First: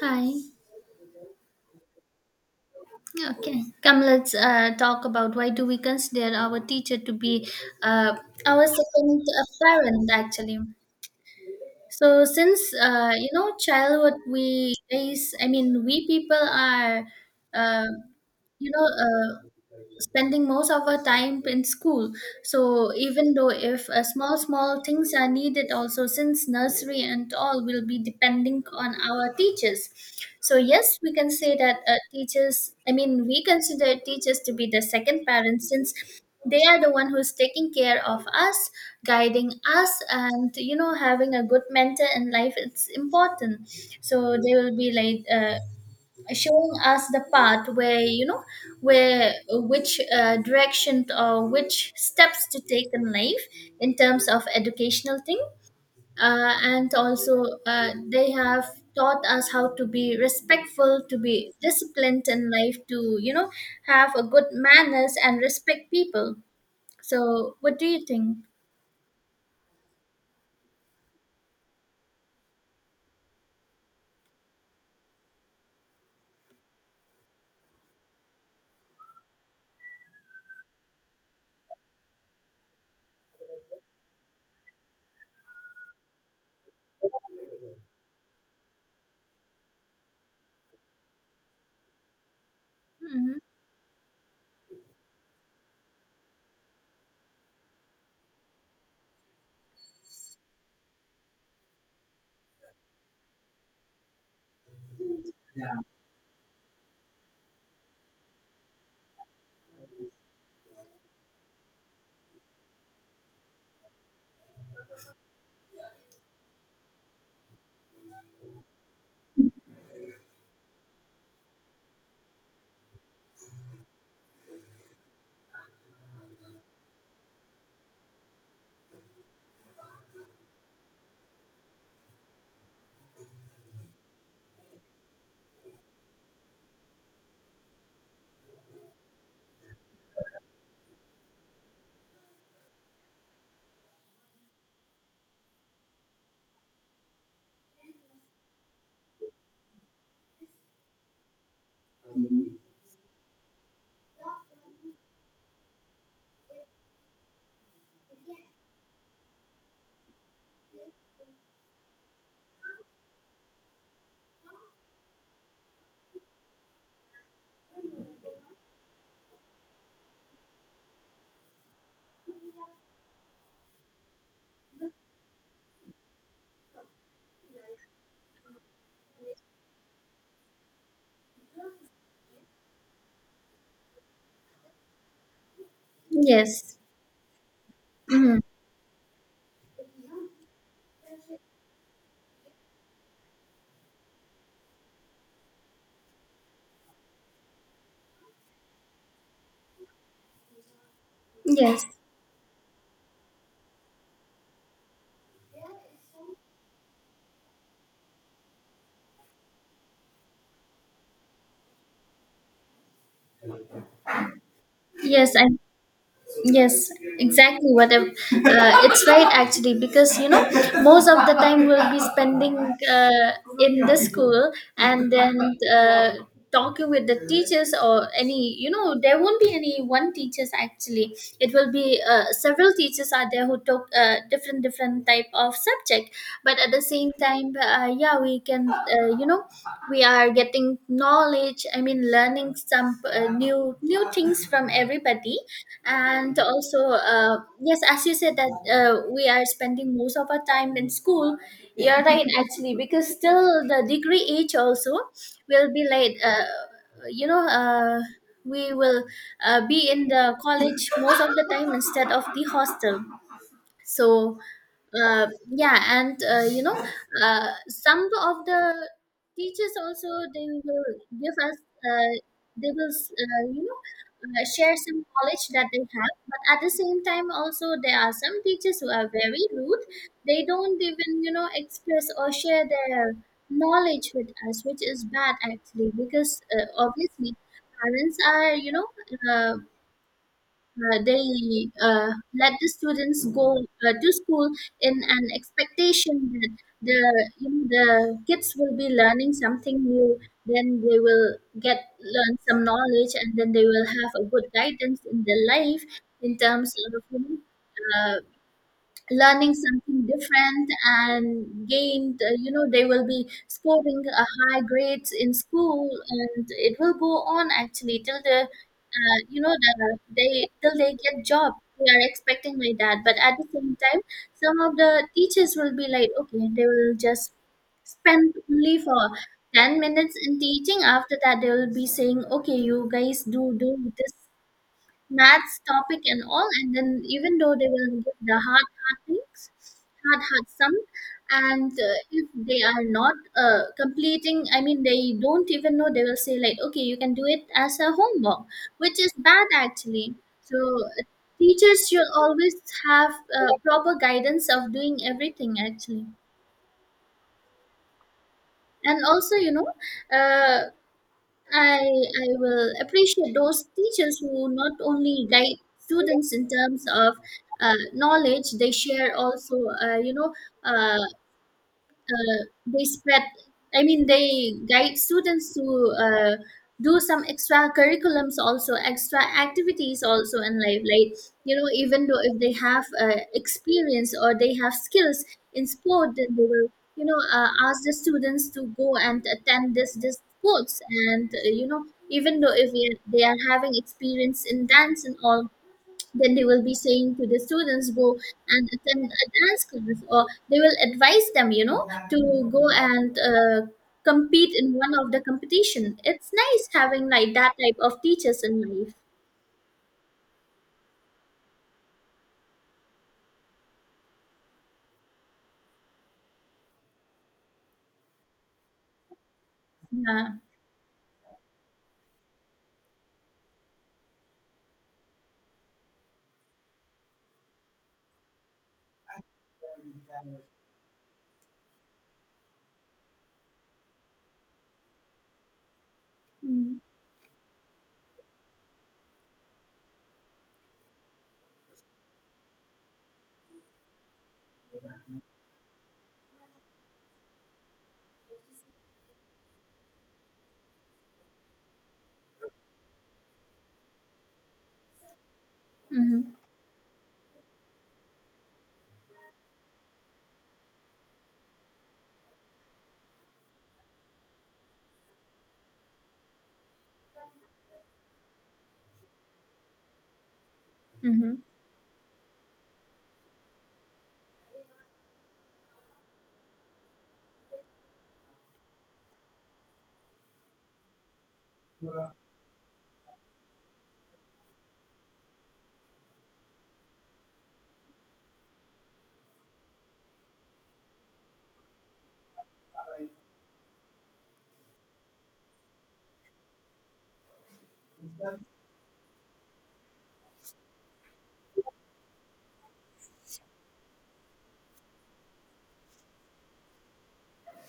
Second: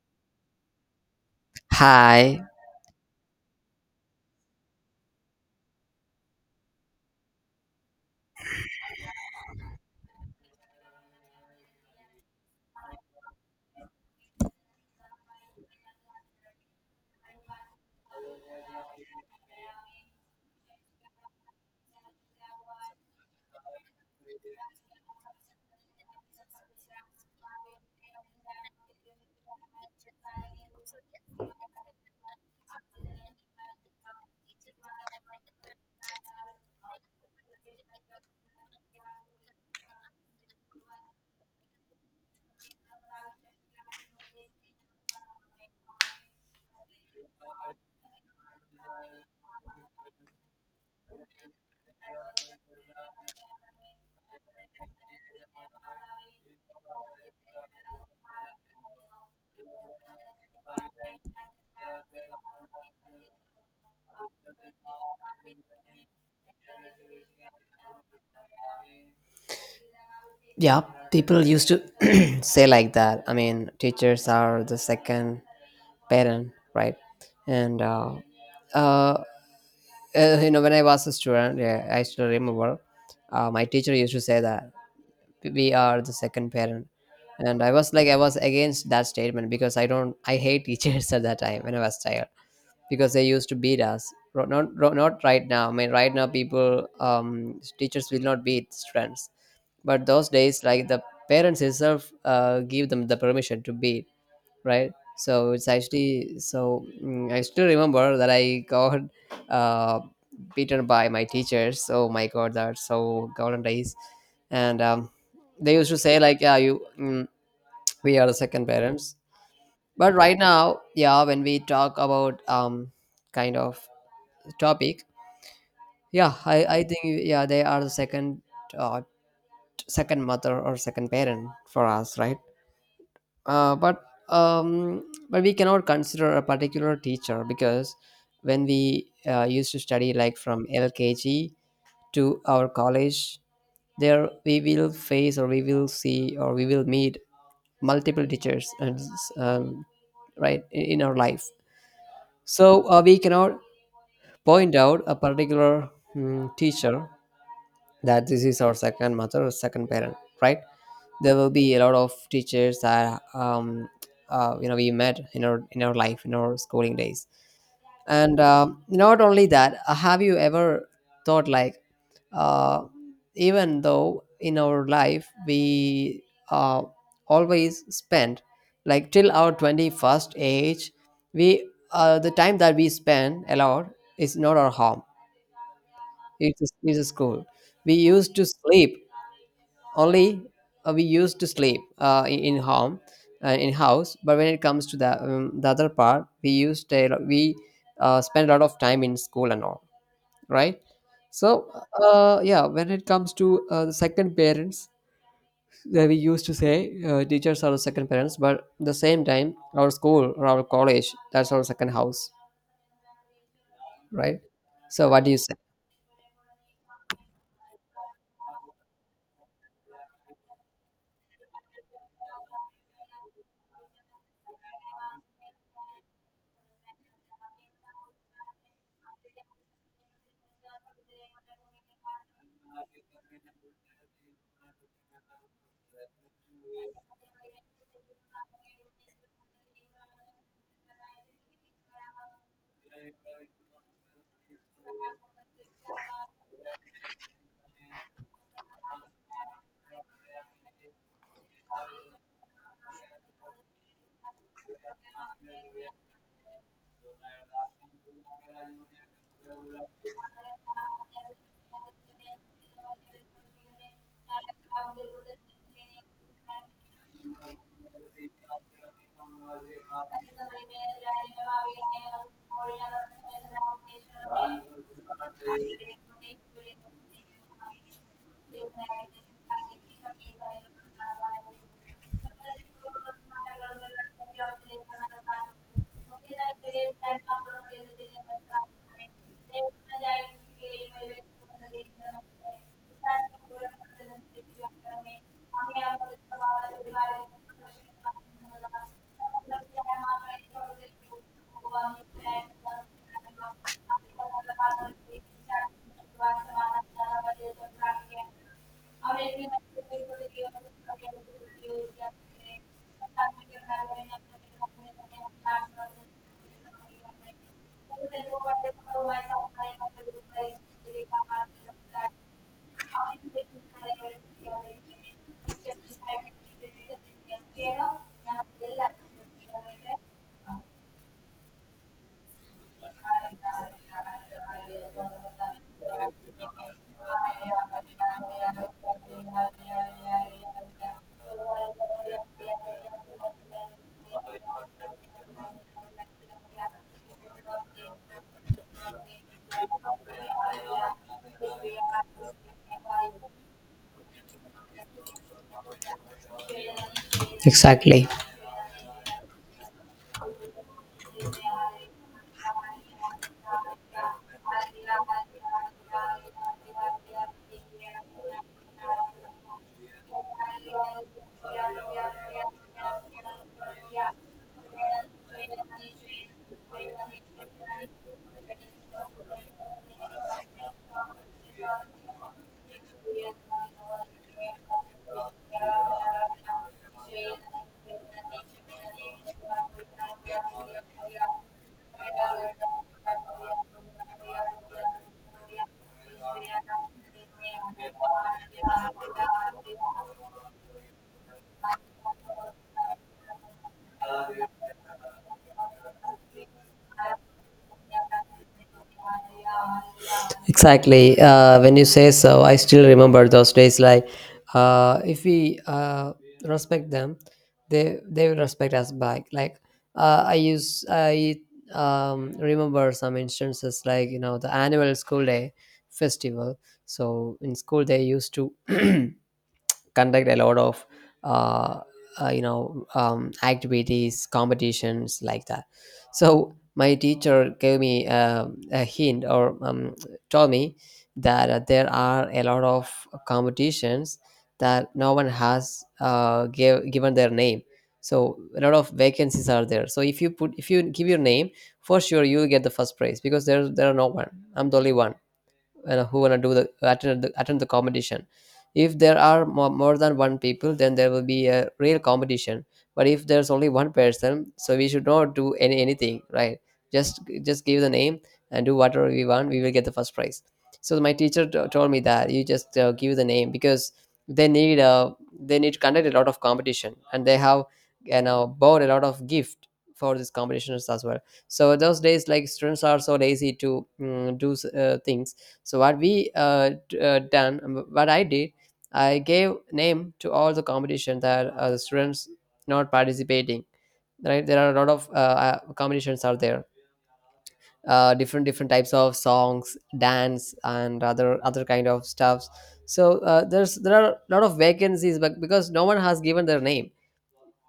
Hi. Hi. Okay. Come, let's talk about why do we consider our teacher to be uh, our second parent, actually. So since you know childhood, we raise. I mean, we people are, uh, you know, uh, spending most of our time in school, so even though if small small things are needed also since nursery and all will be depending on our teachers. So yes, we can say that teachers, I mean, we consider teachers to be the second parents since they are the one who's taking care of us, guiding us, and you know having a good mentor in life, it's important. So they will be like showing us the path where you know where which direction or which steps to take in life in terms of educational thing. And also they have taught us how to be respectful, to be disciplined in life, to you know have a good manners and respect people. So what do you think? Yeah, people used to say like that. I mean, teachers are the second parent, right? And uh, you know, when I was a student, yeah, I still remember my teacher used to say that we are the second parent, and I was against that statement because I don't, I hate teachers at that time when I was child because they Hmm. used to beat us. Not right now. I mean, right now teachers will not beat students. But those days, like, the parents itself give them the permission to be right. So it's actually so I still remember that I got uh, beaten by my teachers. Oh my god, that's so golden days. And they used to say like, yeah, you we are the second parents. But right now, yeah, when we talk about kind of topic, yeah I think, yeah, they are the second uh, second mother or second parent for us, right? uh, but um, but we cannot consider a particular teacher because when we used to study like from LKG to our college, there we will face or we will see or we will meet multiple teachers, and um, right in our life. So we cannot point out a particular teacher that this is our second mother or second parent, right? There will be a lot of teachers that you know, we met in our life, in our schooling days. And Not only that, have you ever thought like, uh, even though in our life we uh, always spend, like, till our 21st age, we the time that we spend a lot is not our home, Yes. it's a school. We used Hmm. to sleep only, we used to sleep in home, in house. But when it comes to the other part, we spent a lot of time in school and all, right? So Yes. Yeah, when it comes to the second parents that we used to say, teachers are the second parents, but the same time, our school or our college, that's our second house, right? So what do Yes. you I say? Yes, exactly. Whatever, it's right actually because you know most of the time we'll be spending in the school, and then uh, talking with the teachers or any you know there won't be any one teachers actually. It will be several teachers are there who talk different different type of subject, but at the same time, yeah, we can you know we are getting knowledge. I mean, learning some new new things from everybody. And also yes, as you said that we are spending most of our time in school. You're right actually, because still the degree age also will be like you know uh, we will be in the college most of the time instead of the hostel. So yeah, and some of the teachers also, they will give us they will share some knowledge that they have, but at the same time also there are some teachers who are very rude. They don't even you know express or share their knowledge with us, which is bad actually because obviously parents are you know uh, they uh, let the students go to school in an expectation that the you know, the kids will be learning something new, then they will get learn some knowledge and then they will have a good guidance in their life in terms of you know, uh, learning something different and gained you know they will be scoring a high grades in school, and it will go on actually till the you know the, they till they get job. We are expecting like that, but at the same time some of the teachers will be like okay, they will just spend only for 10 minutes in teaching, after that they will be saying okay you guys do this maths topic and all, and then even though they will give the hard hard things, hard hard sum, and if they are not completing, I mean they don't even know, they will say like okay you can do it as a homework, which is bad actually. So teachers should always have proper guidance of doing everything actually. Exactly. And also you know uh, I will appreciate those teachers who not only guide students in terms of knowledge, they share also uh, you know uh, uh, they spread, I mean they guide students to uh, do some extra curriculums also, extra activities also in life, like you know even though if they have experience or they have skills in sport, then they will you know ask the students to go and attend this sports. And you know even though if we- they are having experience in dance and all, then they will be saying to the students go and attend a dance class, or they will advise them you know to go and compete in one of the competition. It's nice having like that type of teachers in life. Exactly. When you say so, I still remember those days. Like, if we respect them, they will respect us back. Like, Yeah. I remember some instances, like, you know, the annual school day festival. So in school they used to conduct a lot of uh, you know, activities, competitions, like that. So Mm-hmm. my teacher gave me a hint or told me that there are a lot of competitions that no one has given their name. So a lot of vacancies are there, so if you give your name, for sure you will get the first prize because there are no one, I'm the only one, you know, who Mm-hmm. wanna do the attend the attend the competition. If there are more than one people, then there will be a real competition. But if there's only one person, so we should not do anything, right? Just give the name and do whatever we want. We will get the first prize. So my Mm-hmm. teacher told me that you just give the name because they need uh, they need to conduct a lot of competition, and they have, you know, bought a lot of gift for these competitions as well. So those days, like, students are so lazy to things. So what we d- done, what I did, I gave name to all the competition that the students not participating. Right, there are a lot of competitions are there. Different different types of songs, dance, and other kind of stuffs. So there are a lot of vacancies, but because no one has given their name,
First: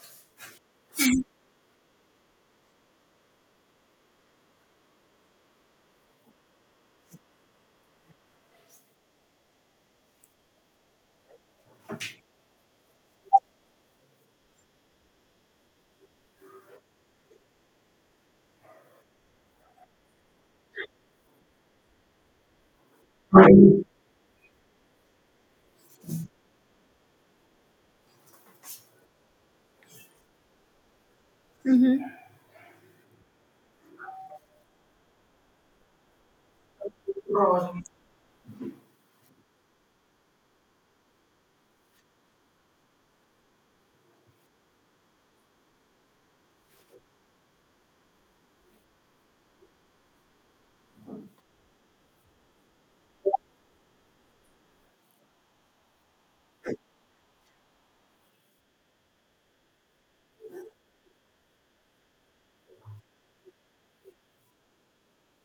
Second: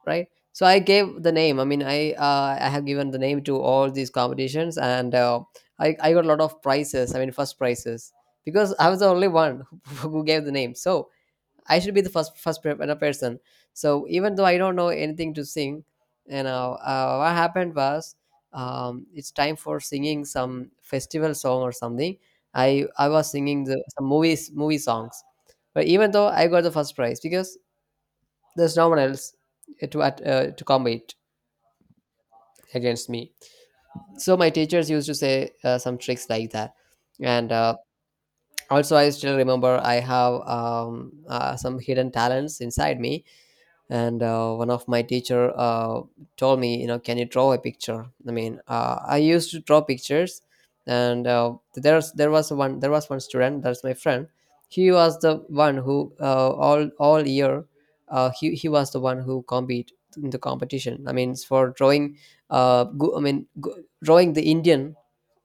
right? So I gave the name, I mean, I have given the name to all these competitions, and I got a lot of prizes, I mean, first prizes, because I was the only one who gave the name. So I should be the first person. So even though I don't know anything to sing, you know, what happened was, it's time for singing some festival song or something. I was singing the some movie songs. But even though I got the first prize because there's no one else to combat Mm-hmm. against me. So my teachers used to say some tricks like that. And Also, I still remember, I have some hidden talents inside me. And One of my teacher told me, you know, can you draw a picture? I mean, I used to draw pictures. And there's There was one there was one student, that's my friend. He was the one who all year, he was the one who compete in the competition, I mean, it's for drawing, go, I mean go, drawing the Indian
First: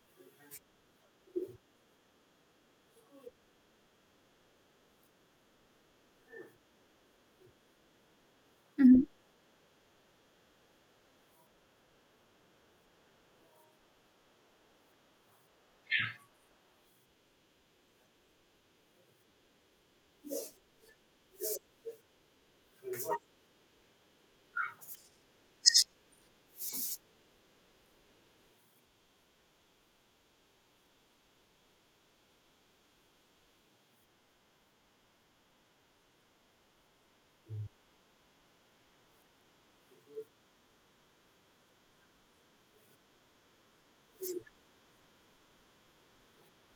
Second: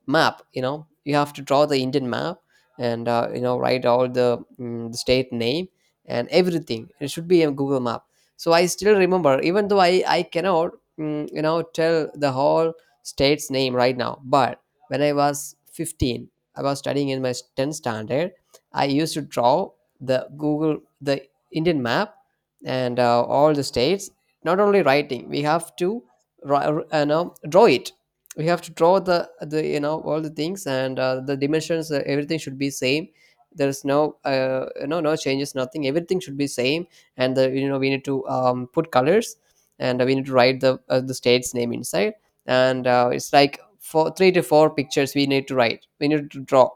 map. You know, you have to draw the Indian map, and you know, write all the, the state name, and everything. It should be a Google map. So I still remember, even though I cannot you know, tell the whole state's name right now. But when I was 15, I was studying in my 10th standard, I used to draw the Indian map and all the states. Not only writing, we have to ri- no, draw it. We have to draw the, you know, all the things, and the dimensions, everything should be same. There's no changes, nothing, everything should be same. And the You know, we need to put colors, and we need to write the state's name inside. And It's like four three to four pictures we need to write we need to draw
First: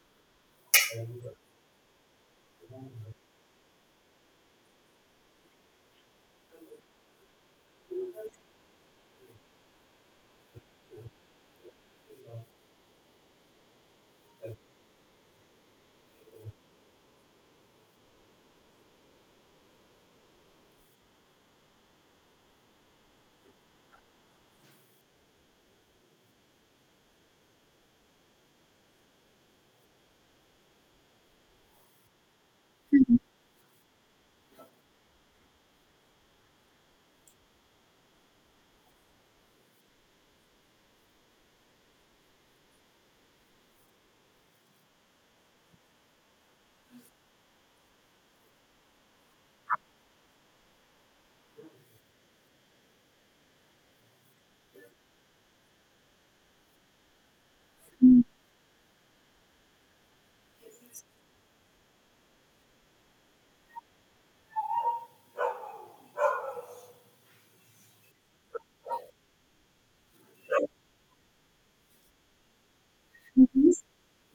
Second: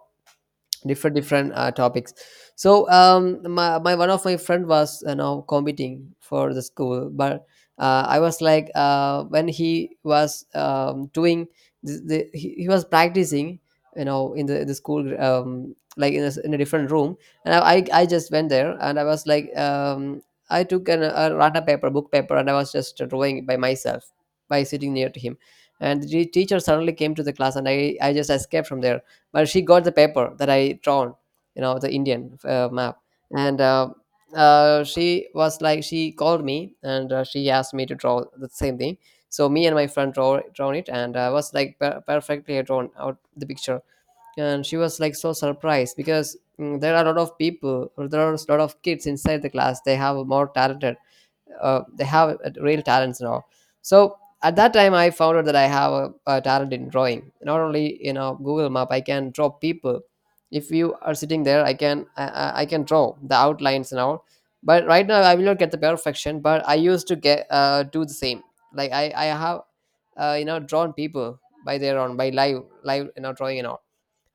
different different topics. So my one of my friend was, you know, competing for the school, but I was like when he was doing he was practicing, you know, in the school, in a different room, and I just went there, and I was like I took a rata paper, book paper, and I was just drawing by myself, by sitting near to him. And the teacher suddenly came to the class, and I just escaped from there. But she got the paper that I drawn, you know, the Indian map. Mm-hmm. And she was like, She called me, and she asked me to draw the same thing. So me and my friend drawn it, and I was like perfectly drawn out the picture. And she was like so surprised, because there are a lot of people, or there are a lot of kids inside the class, they have more talented, they have real talents and all. So at that time, I found out that I have a talent in drawing. Not only, you know, Google map, I can draw people. If you are sitting there, I can I can draw the outlines and all. But right now I will not get the perfection, but I used to get, do the same. Like, I have you know, drawn people by their own, by live, you know, drawing and all.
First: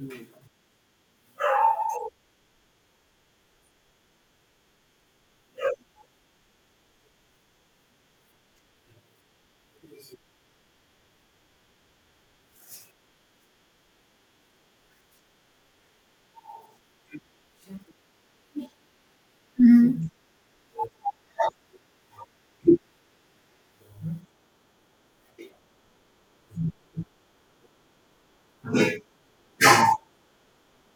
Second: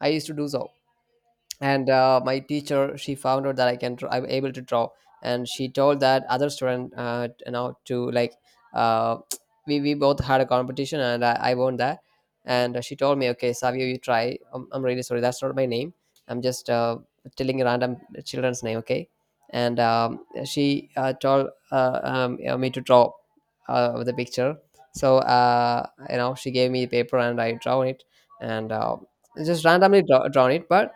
I used to do so. And My teacher, she found out that I'm able to draw. And she told that other student, you know to like uh, we both had a competition, and I won that. And she told me, okay, Savio, you try. I'm really sorry, that's not my name, I'm just telling random children's name, okay. and Mm-hmm. She told you know, me to draw the picture. So, you know, she gave me the paper, and I drawn it, and just randomly drawn it. But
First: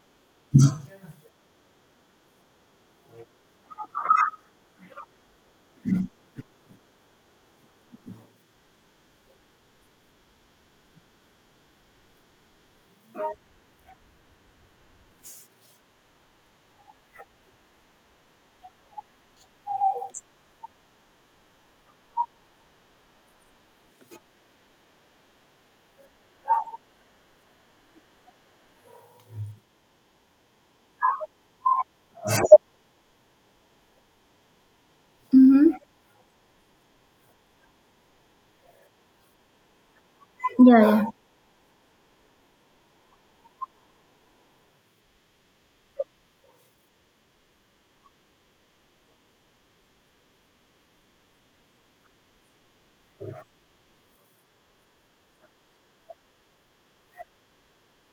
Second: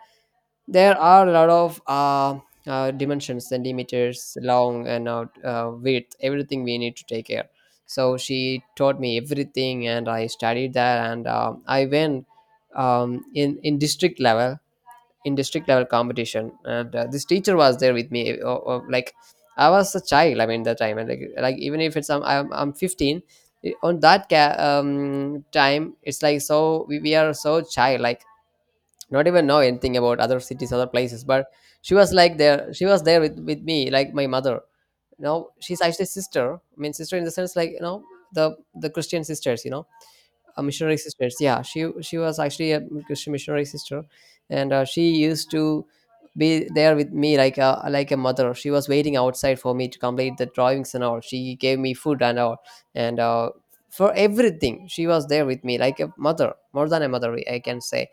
there are a lot of dimensions, centimeters long, and out width, everything we need to take care. So she taught me everything, and I studied that, and I went um, in in district level, in district level competition, and this teacher was there with me. Like, I was a child, I mean, that time, and like even if it's I'm 15, time, it's like, so we are so child like, not even know anything about other cities, other places. But she was like there, she was there with me like my mother. Now Mm-hmm. she's actually sister, I mean sister in the sense, like, you know, the Christian sisters, you know, Yeah, missionary yeah. sisters. Yeah, she was actually a Christian missionary sister. And She used to be there with me like a mother. She was waiting outside for me to complete the drawings and all. She gave me food and all, and for everything, she was there with me like a mother, more than a mother, I can say.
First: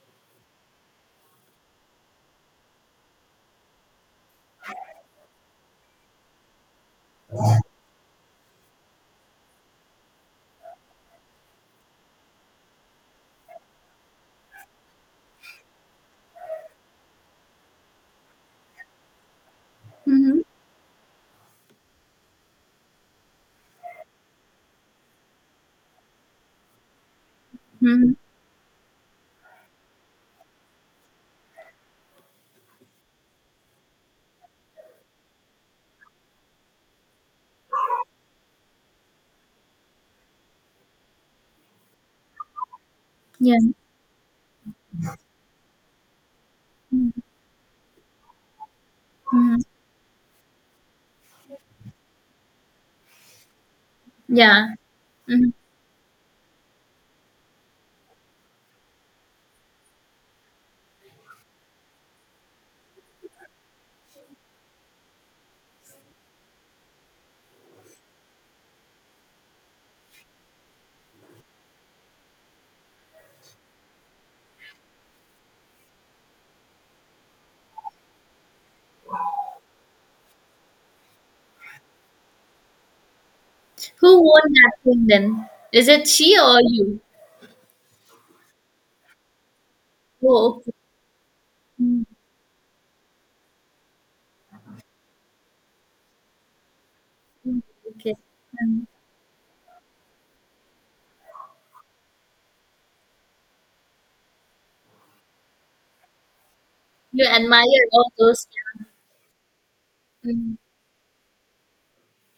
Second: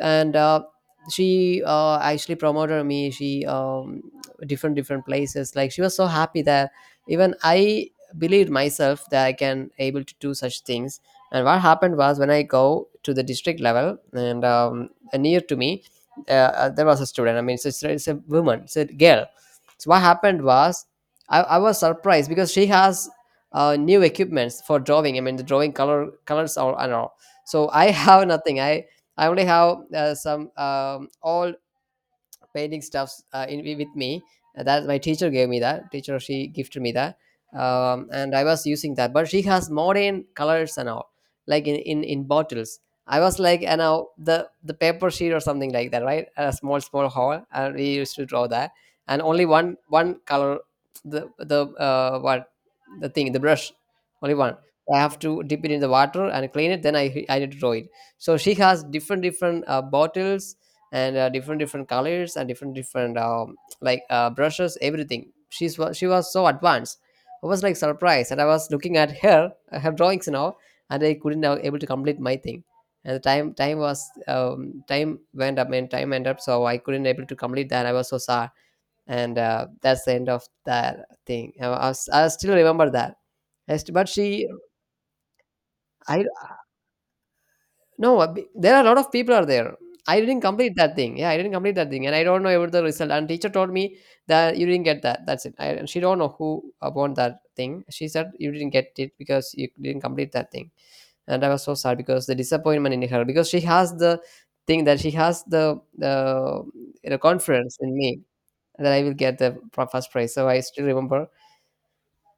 And She actually promoted me, she, different different places, like she was so happy that even I believed myself that I can able to do such things. And what happened was, when I go to the district level, and near to me, there was a student, I mean, it's a woman, it's a girl. So what Mm-hmm. happened was, I was surprised because she has new equipments for drawing, I mean, the drawing colors, all and all. So I Mm-hmm. have nothing. I I only have some all painting stuffs with me. That my teacher gave me that. Teacher, she gifted me that, and I was using that. But she has modern colors and all, like in bottles. I was Yeah. like, and now the the paper sheet or something like that, right? A small hole, and we used to draw that, and only Mm-hmm. One color, the the uh, what the thing, the brush, only one. Yeah. I have to Mm-hmm. dip it in the water and clean it. Then I need to draw it. So she has different different bottles, and different different colors, and different different brushes. Everything, she was so advanced. I was like surprised, and I was looking at her her drawings now, and I couldn't now able to complete my thing. And the time was, time went up, so I couldn't able to complete that. I was so sad. And That's the end of that thing. I still remember that. But Who she, won that thing then? Is it I, she or you? No, b there are a lot of people are there. I didn't Oh, complete that thing. Yeah, I didn't complete that thing, okay. and I don't know about the result. And teacher told me that you didn't get that. That's it. And she don't know who won that Mm, thing. She okay. said you didn't Mm. get it because you didn't complete that thing. And I was so sad because the disappointment in her, because she has the thing that she has the You confidence admire in all me those. that I will get the first Yeah. prize. So Mm. I still remember.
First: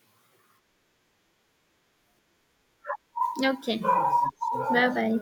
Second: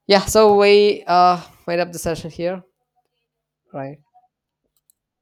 Yeah. So we made up the session here, Okay. right? Bye bye.